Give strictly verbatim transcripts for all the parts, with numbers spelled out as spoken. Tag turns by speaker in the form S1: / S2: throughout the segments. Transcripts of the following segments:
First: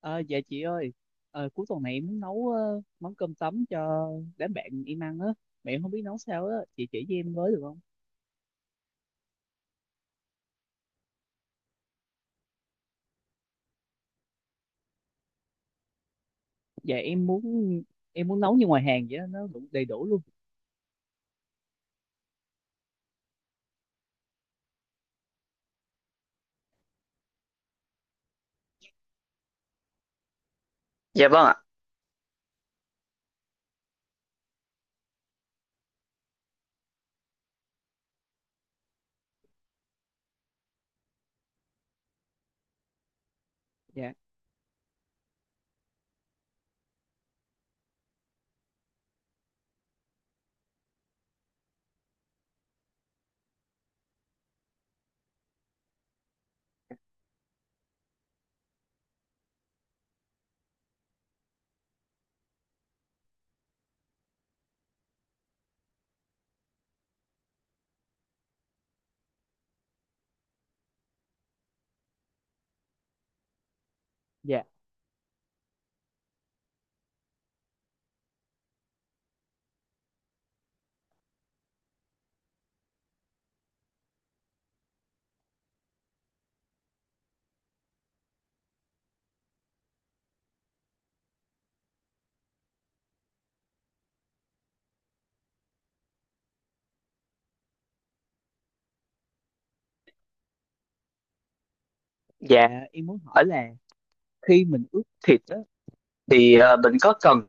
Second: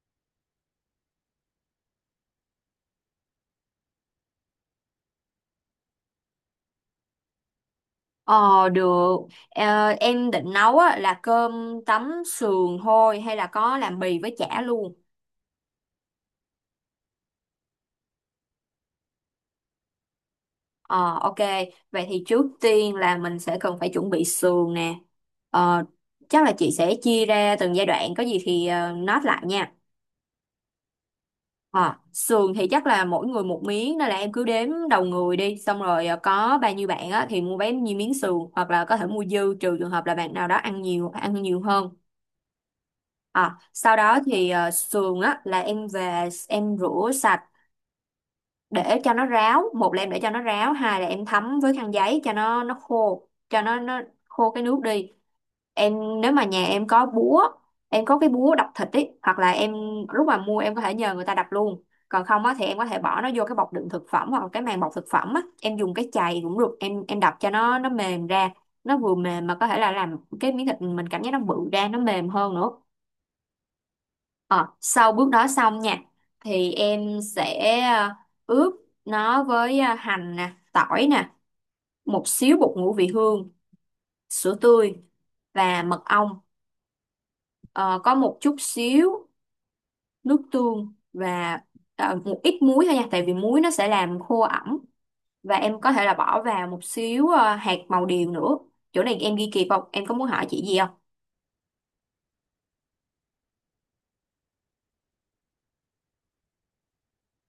S1: Ờ, dạ chị ơi, ờ, cuối tuần này em muốn nấu ờ, món cơm tấm cho đám bạn em ăn á, mà em không biết nấu sao á, chị chỉ cho em với được không?
S2: Ờ, được. Ờ, Em định nấu á là cơm tấm sườn thôi, hay là có làm bì với chả luôn?
S1: Dạ em muốn em muốn nấu như ngoài hàng vậy á, nó đủ đầy đủ luôn.
S2: Ờ, ok. Vậy thì trước tiên là mình sẽ cần phải chuẩn bị sườn nè. Ờ. Chắc là chị sẽ chia ra từng giai đoạn, có gì thì uh, note lại nha.
S1: Dạ vâng ạ.
S2: Ờ. Sườn thì chắc là mỗi người một miếng, nên là em cứ đếm đầu người đi. Xong rồi ờ, có bao nhiêu bạn á thì mua bấy nhiêu miếng sườn, hoặc là có thể mua dư, trừ trường hợp là bạn nào đó ăn nhiều, ăn nhiều hơn. À, sau
S1: Dạ,
S2: đó thì ờ, sườn á là em về em rửa sạch để cho nó ráo. Một là em để cho nó ráo, hai là em thấm với khăn giấy cho nó nó khô, cho nó nó khô cái nước đi. Em nếu mà nhà em có búa, em có cái búa đập thịt ấy, hoặc là em lúc mà mua em có thể nhờ người ta đập luôn. Còn không á thì em có thể bỏ nó vô cái bọc đựng thực phẩm hoặc là cái màng bọc thực phẩm á, em dùng cái chày cũng được, em em đập cho nó nó mềm ra, nó vừa mềm mà có thể là làm cái miếng thịt mình cảm giác nó bự ra, nó mềm hơn nữa.
S1: dạ,
S2: Ờ, sau bước đó xong nha, thì em sẽ ờ, ướp nó với ờ, hành nè, tỏi nè, một xíu bột ngũ vị hương, sữa tươi và mật ong. Ờ, có một chút xíu nước tương và ờ, một ít muối thôi nha, tại vì muối nó sẽ làm khô ẩm, và em có thể là bỏ vào một xíu ờ, hạt màu điều nữa. Chỗ này em ghi kịp không? Em có muốn hỏi chị gì không?
S1: dạ dạ em muốn hỏi là khi mình ướp thịt á, thì ờ, mình có cần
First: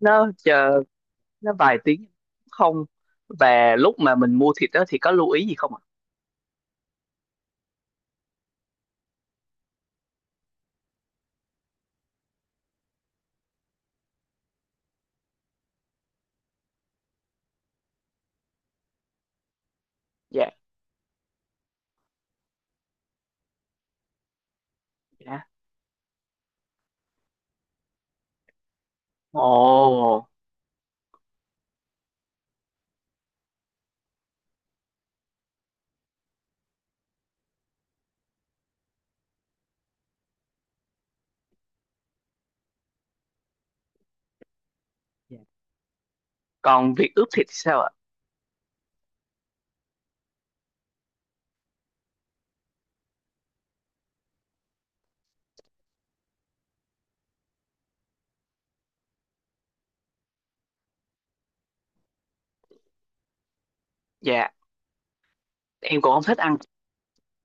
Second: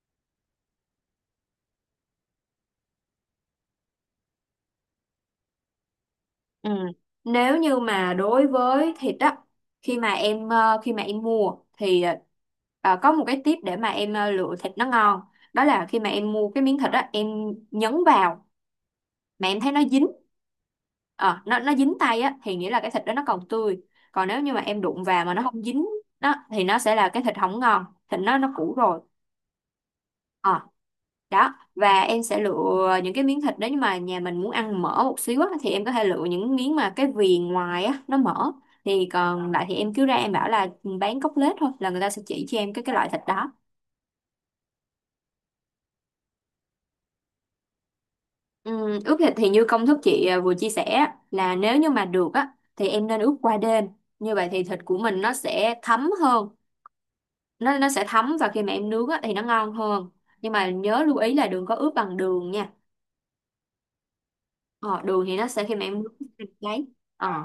S1: nó chờ nó vài tiếng không? Và lúc mà mình mua thịt đó thì có lưu ý gì không ạ?
S2: Ừ. Nếu như mà đối với thịt á, khi mà em ờ, khi mà em mua thì ờ, ờ, có một cái tip để mà em ờ, lựa thịt nó ngon, đó là khi mà em mua cái miếng thịt á em nhấn vào mà em thấy nó dính.
S1: Dạ.
S2: ờ, nó nó dính tay á thì nghĩa là cái thịt đó nó còn tươi. Còn nếu như mà em đụng vào mà nó
S1: Dạ,
S2: không dính, đó thì nó sẽ là cái thịt không ngon, thịt nó nó cũ rồi.
S1: không, ồ,
S2: Ờ, đó, và em sẽ lựa những cái miếng thịt nếu nhưng mà nhà mình muốn ăn mỡ một xíu á, thì em có thể lựa những miếng mà cái viền ngoài á nó mỡ. Thì còn lại thì em cứ ra em bảo là ừ, bán cốt lết thôi, là người ta sẽ chỉ cho em cái cái loại thịt đó.
S1: dạ, còn việc ướp thịt thì sao ạ?
S2: Ừm, ướp thịt thì như công thức chị à vừa chia sẻ á, là nếu như mà được á thì em nên ướp qua đêm, như vậy thì thịt của mình nó sẽ thấm hơn. Nó nó sẽ thấm và khi mà em nướng á thì nó ngon hơn. Nhưng mà nhớ lưu ý là đừng có ướp bằng đường nha.
S1: Dạ,
S2: Ờ, đường thì nó sẽ khi mà
S1: em
S2: em
S1: cũng không thích
S2: nướng
S1: ăn
S2: đấy. Ờ,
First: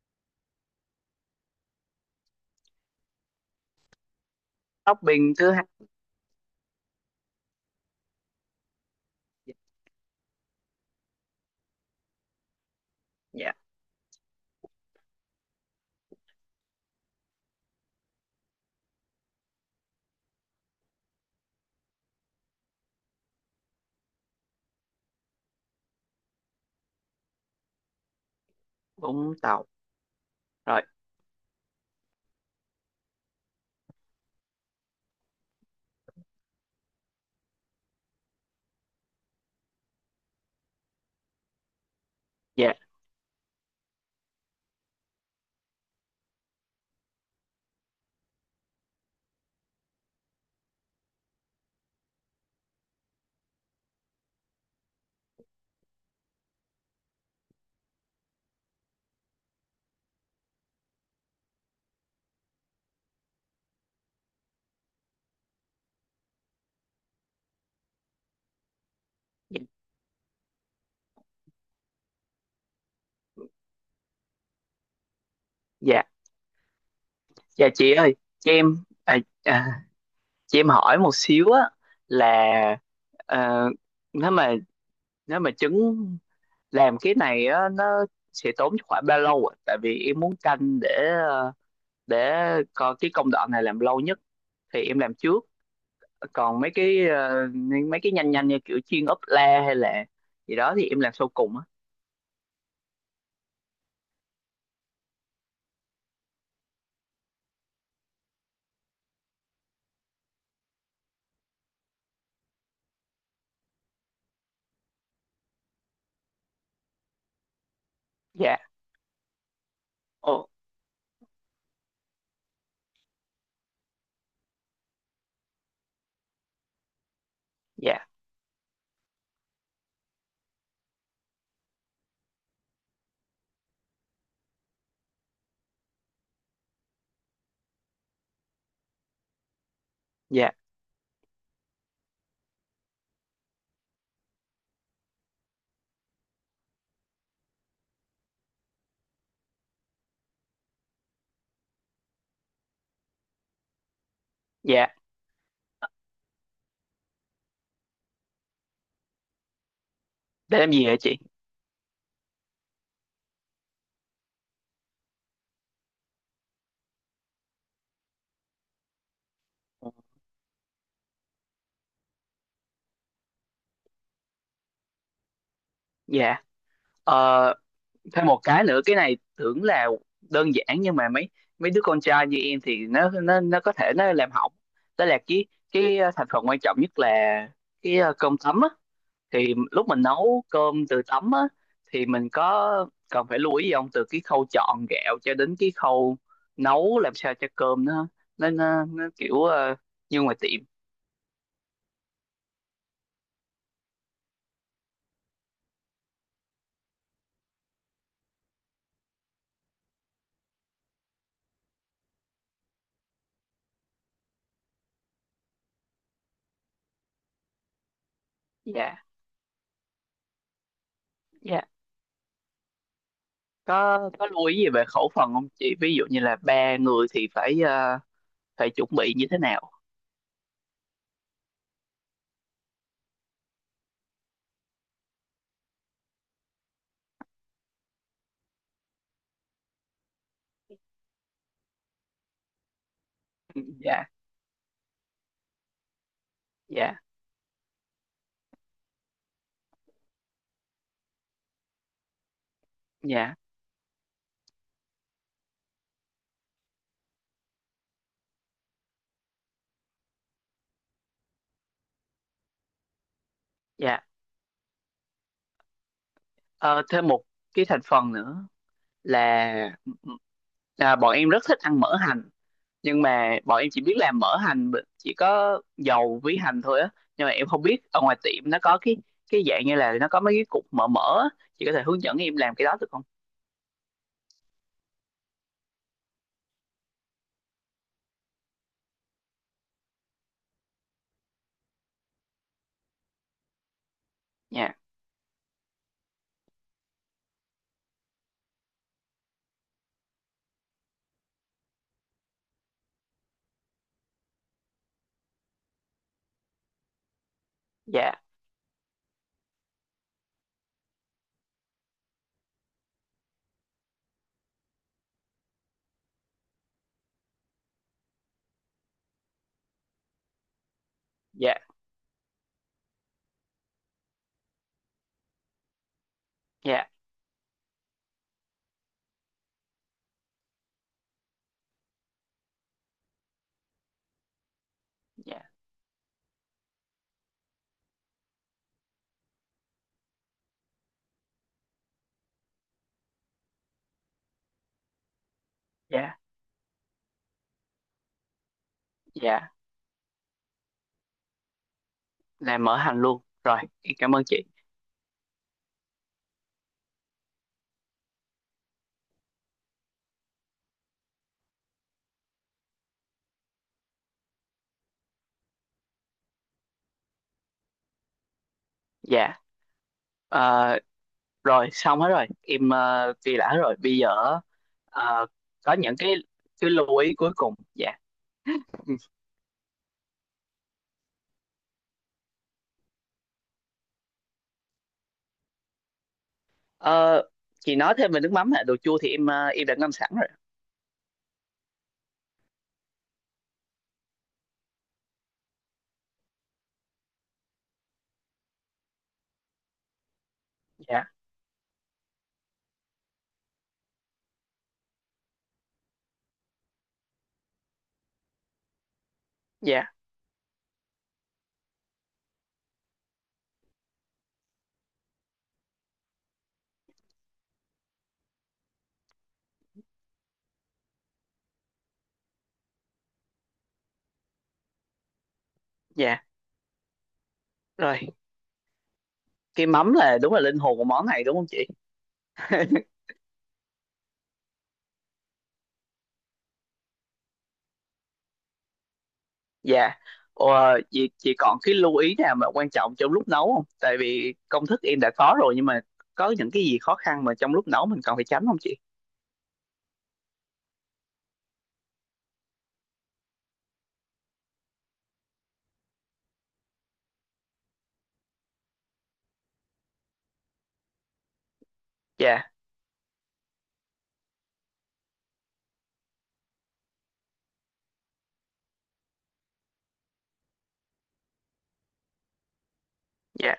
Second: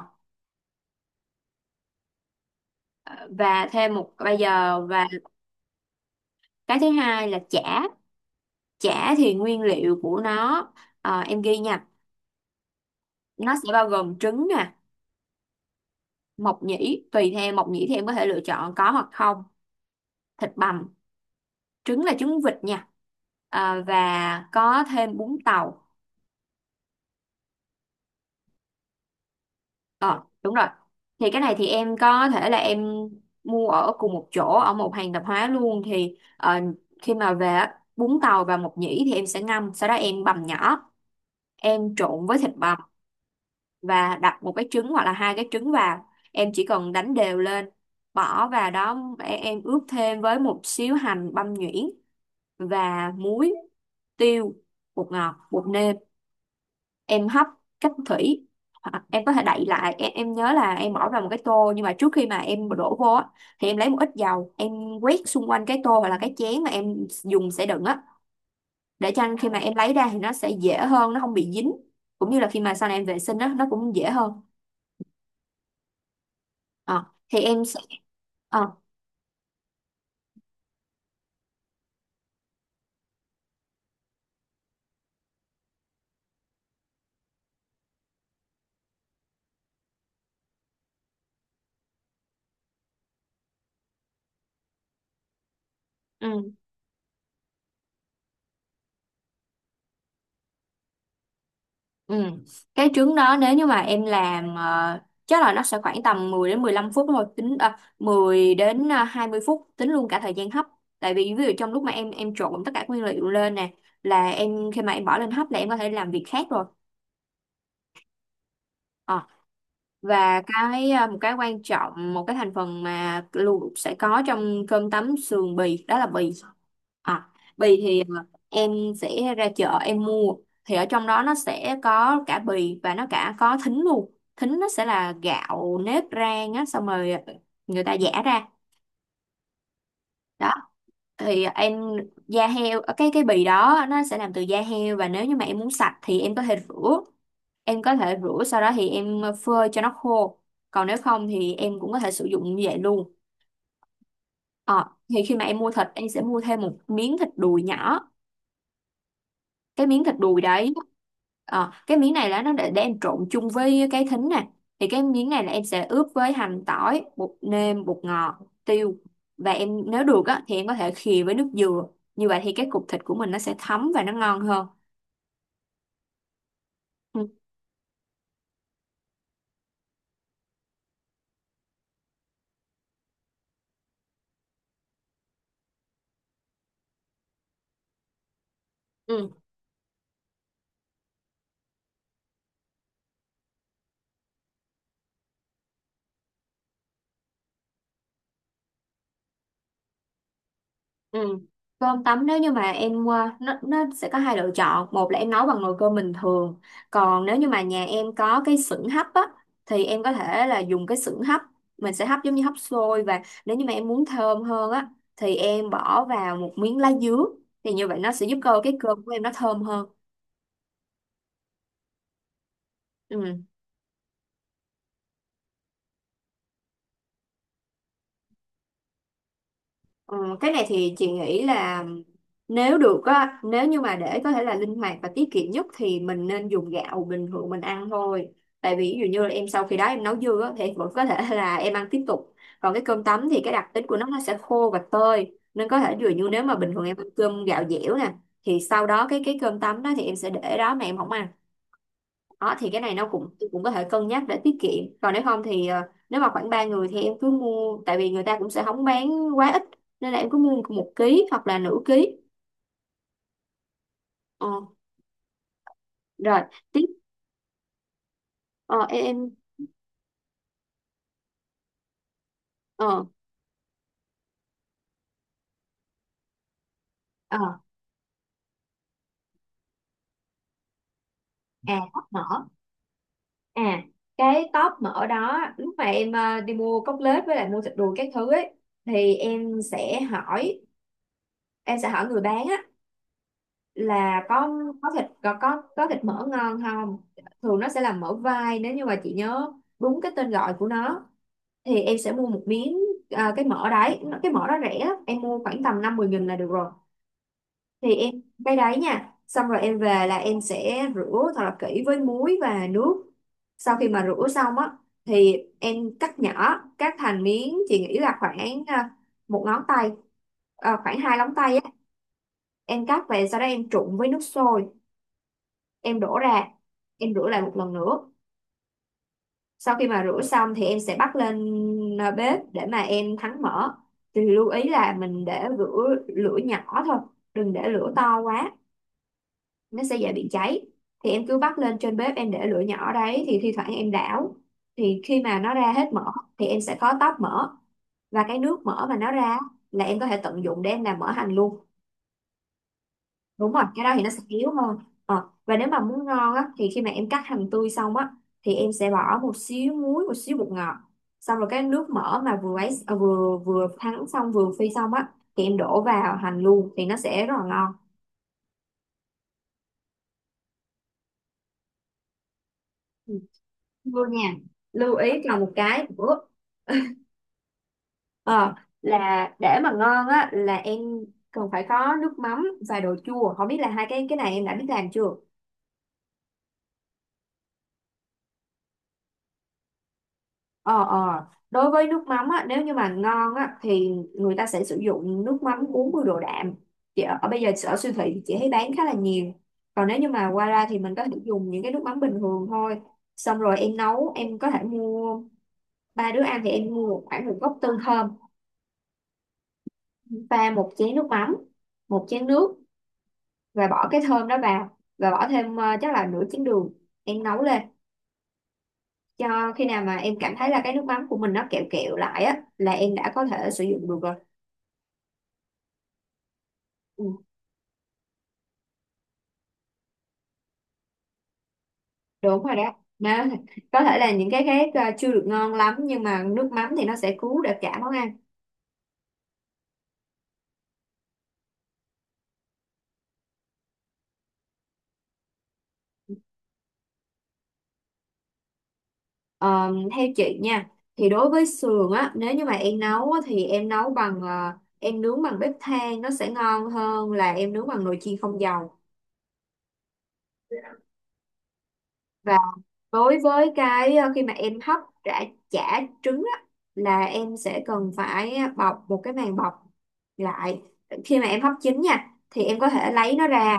S2: và thêm một bây giờ và
S1: shopping thứ hai.
S2: cái thứ hai là chả. Chả thì
S1: Dạ.
S2: nguyên liệu của nó, ờ, em ghi nha,
S1: Dạ,
S2: nó sẽ bao gồm trứng nè, mộc nhĩ, tùy theo mộc nhĩ thì em có thể lựa chọn có hoặc không, thịt bằm, trứng là trứng vịt nha. Ờ, và có thêm bún tàu.
S1: Vũng Tàu.
S2: ờ Đúng rồi.
S1: Rồi.
S2: Thì cái này thì em có thể là em mua ở cùng một chỗ ở một hàng tạp hóa luôn. Thì ờ, khi mà về á, bún tàu và mộc nhĩ thì em sẽ ngâm, sau đó em bằm nhỏ, em trộn với thịt
S1: Dạ.
S2: bằm và đặt một cái trứng hoặc là hai cái trứng vào. Em chỉ cần đánh đều lên, bỏ vào đó, em em ướp thêm với một xíu hành băm nhuyễn và muối, tiêu, bột ngọt, bột nêm. Em hấp cách thủy, hoặc em có thể đậy lại. Em, em nhớ là em bỏ vào một cái tô, nhưng mà trước khi mà em đổ vô á, thì em lấy một ít dầu em quét xung quanh cái tô hoặc là cái chén mà em dùng sẽ đựng á, để cho khi mà
S1: Dạ.
S2: em lấy ra thì nó sẽ dễ hơn, nó không bị dính, cũng như là khi mà sau này em vệ sinh á nó cũng dễ hơn.
S1: Dạ.
S2: Ờ, thì em.
S1: Dạ, chị ơi cho
S2: Ờ,
S1: em à, à, cho em hỏi một xíu á là ờ, nếu mà nếu mà trứng làm cái này á nó sẽ tốn khoảng bao lâu ạ, tại vì em muốn canh để ờ, để coi cái công đoạn này làm lâu nhất thì em làm trước,
S2: ừ,
S1: còn mấy cái ờ, mấy cái nhanh nhanh như kiểu chiên ốp la hay là gì đó thì em làm sau cùng á.
S2: ừ. Cái trứng đó nếu như mà em làm ờ, chắc là nó sẽ khoảng tầm mười đến mười lăm phút thôi. Tính à, mười đến à, hai mươi phút tính luôn cả thời gian hấp. Tại vì ví dụ trong lúc mà em em trộn tất cả nguyên liệu lên nè, là em khi mà em bỏ lên hấp là em có thể làm việc khác rồi.
S1: Dạ.
S2: Ờ,
S1: Ồ.
S2: và cái à, một cái quan trọng, một cái thành phần mà luôn sẽ có trong cơm tấm sườn bì đó là bì. À, bì thì
S1: Dạ.
S2: à, em sẽ ra chợ em mua, thì ở trong đó nó sẽ có cả bì và nó cả có thính luôn. Thính nó sẽ là gạo nếp rang á, xong rồi ờ, người ta giã ra đó.
S1: Dạ.
S2: Thì em, da heo, ờ, cái cái bì đó nó sẽ làm từ da heo, và nếu như mà em muốn sạch thì em có thể rửa. Em có thể rửa sau đó thì em phơi cho nó khô, còn nếu không thì em cũng có thể sử dụng như vậy luôn. Ờ,
S1: Dạ
S2: thì khi mà em mua thịt em sẽ mua thêm một miếng thịt đùi nhỏ. Cái miếng thịt đùi
S1: để làm
S2: đấy,
S1: gì hả chị.
S2: ờ, cái miếng này là nó để, để em trộn chung với cái thính nè. Thì cái miếng này là em sẽ ướp với hành, tỏi, bột nêm, bột ngọt, tiêu, và em nếu được á thì em có thể khìa với nước dừa, như vậy thì cái cục thịt của mình nó sẽ thấm và nó ngon hơn.
S1: Dạ,
S2: Ừ.
S1: ờ, thêm một cái nữa, cái này tưởng là đơn giản nhưng mà mấy mấy đứa con trai như em thì nó nó nó có thể nó làm hỏng, đó là cái cái ờ, thành phần quan trọng nhất là cái ờ, cơm tấm á,
S2: Ừ.
S1: thì lúc mình nấu cơm từ tấm á thì mình có cần phải lưu ý gì không, từ cái khâu chọn gạo cho đến cái khâu nấu làm sao cho cơm nó nó nó, nó kiểu ờ, như ngoài tiệm.
S2: Ừ. Cơm tấm, nếu như mà em ờ, nó nó sẽ có hai lựa chọn. Một là em nấu bằng nồi cơm bình thường, còn nếu như mà nhà em có cái xửng hấp á thì em có thể là dùng cái xửng hấp, mình sẽ hấp giống như hấp xôi. Và nếu như mà em muốn thơm hơn á thì em bỏ vào một miếng lá dứa, thì như vậy nó sẽ giúp cơ cái
S1: Dạ.
S2: cơm của em nó thơm hơn.
S1: Dạ.
S2: Ừ.
S1: có có lưu ý gì về khẩu phần không chị, ví dụ như là ba người thì phải ờ, phải chuẩn bị như thế nào?
S2: Ừ, cái này thì chị nghĩ là nếu được á, nếu như mà để có thể là linh hoạt và tiết kiệm nhất thì mình nên dùng gạo bình thường mình ăn thôi. Tại vì ví dụ như là em sau khi đó em nấu dư á, thì vẫn có thể là em ăn tiếp tục. Còn cái cơm tấm thì cái
S1: Ừ,
S2: đặc tính của
S1: dạ.
S2: nó nó sẽ khô và tơi. Nên có thể ví dụ như nếu mà bình thường em
S1: Dạ.
S2: ăn cơm gạo dẻo nè, thì sau đó cái cái cơm tấm đó thì em sẽ để đó mà em không ăn. Đó thì cái này nó cũng
S1: Dạ.
S2: cũng có thể cân nhắc để tiết kiệm. Còn nếu không thì ờ, nếu mà khoảng ba người thì em cứ mua, tại vì người ta cũng sẽ không bán quá ít, nên là em cứ mua một ký hoặc là nửa ký.
S1: Dạ.
S2: Ờ, rồi
S1: Ờ,
S2: tiếp.
S1: thêm một cái thành phần nữa
S2: ờ, em em-
S1: là à, bọn em rất thích ăn mỡ hành, nhưng
S2: ờ,
S1: mà bọn em chỉ biết làm mỡ hành b- chỉ có dầu với hành thôi á, nhưng mà
S2: ờ
S1: em không biết ở ngoài tiệm nó có cái cái dạng như là nó có mấy cái cục mỡ mỡ á. Chị có
S2: À,
S1: thể hướng
S2: tóp
S1: dẫn
S2: mỡ.
S1: em làm cái đó được không?
S2: À, cái tóp mỡ đó lúc mà em ờ, đi mua cốt lết với lại mua thịt đùi các thứ ấy, thì em sẽ hỏi. Em sẽ hỏi người bán á là có
S1: Dạ.
S2: có thịt có có có thịt mỡ ngon không. Thường nó sẽ là mỡ vai, nếu như mà chị nhớ đúng cái tên gọi của nó. Thì em sẽ mua một miếng. À, cái mỡ đấy. Nó- cái mỡ đó rẻ lắm. Em mua khoảng tầm năm mười nghìn là được rồi. Thì
S1: Dạ.
S2: em cái đấy nha, xong rồi em về là em sẽ rửa thật là kỹ với muối và nước. Sau khi mà rửa xong á thì em cắt nhỏ, cắt thành miếng chị nghĩ là khoảng à, một ngón tay, à, khoảng hai móng
S1: Dạ.
S2: tay á. Em cắt về, sau đó em trụng với nước sôi, em đổ ra,
S1: Dạ.
S2: em rửa lại một lần nữa. Sau khi mà rửa xong thì em sẽ bắt lên à, bếp để mà em thắng mỡ. Thì lưu ý là mình
S1: Dạ.
S2: để lửa lửa nhỏ thôi, đừng để lửa to quá, nó sẽ dễ bị cháy. Thì em cứ bắt lên trên bếp, em để lửa nhỏ đấy thì thi thoảng em đảo. Thì khi mà nó ra hết mỡ
S1: Dạ.
S2: thì em sẽ khó tóp mỡ, và cái nước mỡ mà nó ra
S1: Dạ.
S2: là em có thể tận dụng để em làm mỡ hành luôn.
S1: Làm mỡ hành luôn,
S2: Đúng
S1: rồi
S2: rồi, cái đó
S1: em
S2: thì nó
S1: cảm
S2: sẽ
S1: ơn chị.
S2: yếu hơn. Ờ, và nếu mà muốn ngon á thì khi mà em cắt hành tươi xong á thì em sẽ bỏ một xíu muối, một xíu bột ngọt, xong rồi cái nước mỡ mà vừa ấy à, vừa vừa thắng xong, vừa phi xong á, thì em đổ vào hành luôn thì nó sẽ rất là ngon.
S1: Dạ, ờ, rồi xong hết rồi, em
S2: Ừ,
S1: uh, ghi lại hết rồi. Bây
S2: vô nha.
S1: giờ
S2: Lưu ý
S1: ờ,
S2: còn một
S1: có
S2: cái
S1: những cái
S2: nữa,
S1: cái lưu ý cuối cùng. Dạ.
S2: ờ, là để mà ngon á là em cần phải có nước mắm và đồ chua, không biết là hai cái cái này em đã biết làm chưa.
S1: Ờ, chị nói thêm về nước mắm, là đồ chua thì em ờ, em đã ngâm sẵn rồi.
S2: Ờ, ờ. Đối với nước mắm á, nếu như mà ngon á, thì người ta sẽ sử dụng nước mắm bốn mươi độ đạm. Chị ở, ở bây giờ ở siêu thị thì chị thấy bán khá là nhiều. Còn nếu như mà qua ra thì mình có
S1: Dạ.
S2: thể dùng những cái nước mắm bình thường thôi. Xong rồi em nấu, em có thể mua, ba đứa ăn thì em mua một- khoảng một gốc tương thơm,
S1: Dạ.
S2: pha một chén nước mắm, một chén nước, và bỏ cái thơm đó vào và bỏ thêm ờ, chắc là nửa chén đường. Em nấu lên cho khi nào mà em cảm thấy là cái nước mắm của mình nó kẹo kẹo lại á là em đã có thể sử dụng được rồi.
S1: Dạ,
S2: Ừ.
S1: rồi. Cái mắm là đúng là linh hồn của món này đúng không chị?
S2: Đúng rồi đó, nó có thể là những cái khác ờ, chưa được ngon lắm nhưng mà nước mắm thì nó sẽ cứu được cả món ăn.
S1: Dạ, ờ, chị chị còn cái lưu ý nào mà quan trọng trong lúc nấu không? Tại vì công thức em đã có rồi nhưng mà có những cái gì khó khăn mà trong lúc nấu mình cần phải tránh không chị?
S2: Ờ, theo chị nha thì đối với sườn á, nếu như mà em nấu á, thì em nấu bằng ờ, em nướng bằng bếp than nó sẽ ngon hơn là em nướng bằng nồi chiên không dầu. Và
S1: Dạ.
S2: đối với cái ờ, khi mà em hấp chả, chả trứng á, là em sẽ cần phải bọc một cái màng bọc lại. Khi mà em hấp chín nha thì em có thể lấy nó
S1: Dạ.
S2: ra,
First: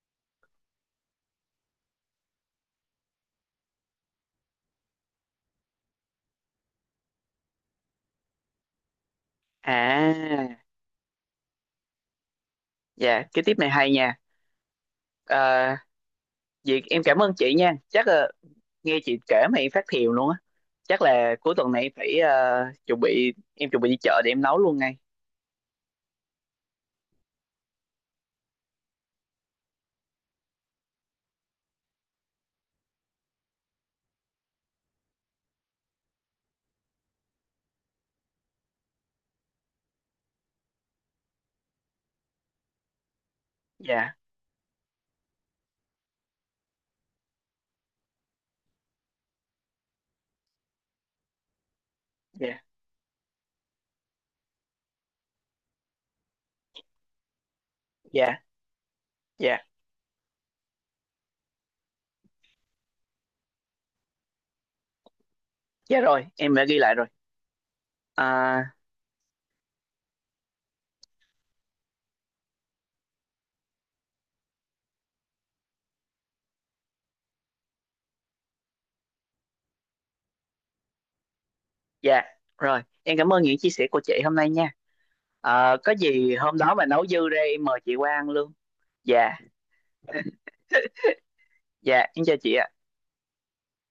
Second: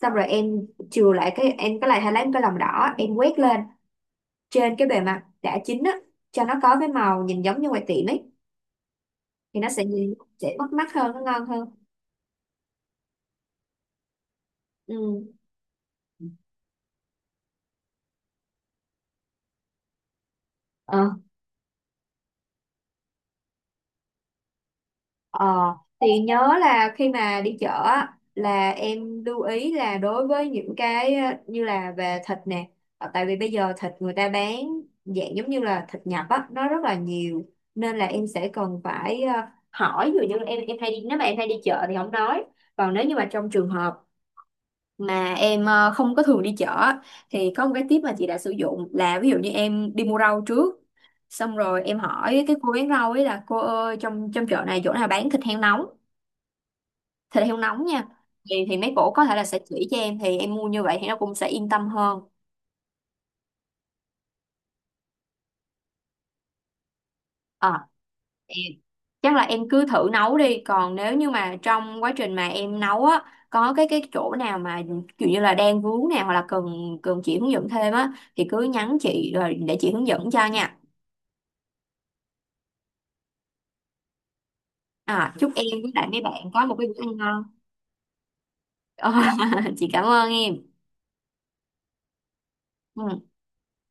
S2: xong rồi em chừa lại cái em cái lại hay lấy một cái lòng đỏ em quét lên trên cái bề mặt đã chín á cho nó có cái màu nhìn giống như ngoài tiệm ấy, thì nó sẽ nhìn sẽ
S1: À,
S2: bắt mắt hơn, nó ngon hơn.
S1: dạ, cái tiếp này hay nha.
S2: Ừ.
S1: À, Việt em cảm ơn chị nha. Chắc là nghe chị kể mà em phát thiều luôn á. Chắc
S2: Ờ.
S1: là cuối tuần này em phải ờ, chuẩn bị, em chuẩn bị đi chợ để em nấu luôn ngay.
S2: Ờ, thì nhớ là khi mà đi chợ á, là em lưu ý là đối với những cái ờ, như là về thịt nè. Ờ, tại vì bây giờ thịt người ta bán dạng giống như là thịt nhập á nó rất là nhiều, nên là em sẽ cần phải ờ, hỏi, ví dụ như em em hay đi, nếu mà em hay đi chợ thì không nói, còn nếu như mà trong trường hợp
S1: Dạ.
S2: mà em ờ, không có thường đi chợ á, thì có một cái tip mà chị đã sử dụng là ví dụ như em đi mua rau trước, xong rồi em hỏi cái
S1: Dạ.
S2: cô bán rau ấy là cô ơi, trong trong chợ này chỗ nào bán thịt heo nóng, thịt heo nóng nha,
S1: Dạ.
S2: thì thì mấy cổ có thể là sẽ
S1: Dạ.
S2: chỉ cho em, thì em mua như vậy thì nó cũng sẽ yên tâm hơn.
S1: Dạ rồi, em đã ghi lại rồi.
S2: Ờ,
S1: À,
S2: thì chắc là em cứ thử nấu đi, còn nếu như mà trong quá trình mà em nấu á có cái cái chỗ nào mà kiểu như là đang vướng nào hoặc là cần cần chị hướng dẫn thêm á thì cứ nhắn chị rồi để chị hướng dẫn cho nha.
S1: dạ, rồi. Em cảm ơn những chia sẻ của chị hôm nay nha.
S2: À, chúc
S1: Ờ,
S2: em với
S1: có
S2: lại mấy
S1: gì
S2: bạn
S1: hôm
S2: có
S1: đó
S2: một
S1: mà
S2: cái bữa
S1: nấu
S2: ăn
S1: dư ra
S2: ngon.
S1: em mời chị qua ăn luôn.
S2: Ờ,
S1: Dạ,
S2: chị cảm ơn em.
S1: dạ, em chào chị ạ.
S2: Ừ.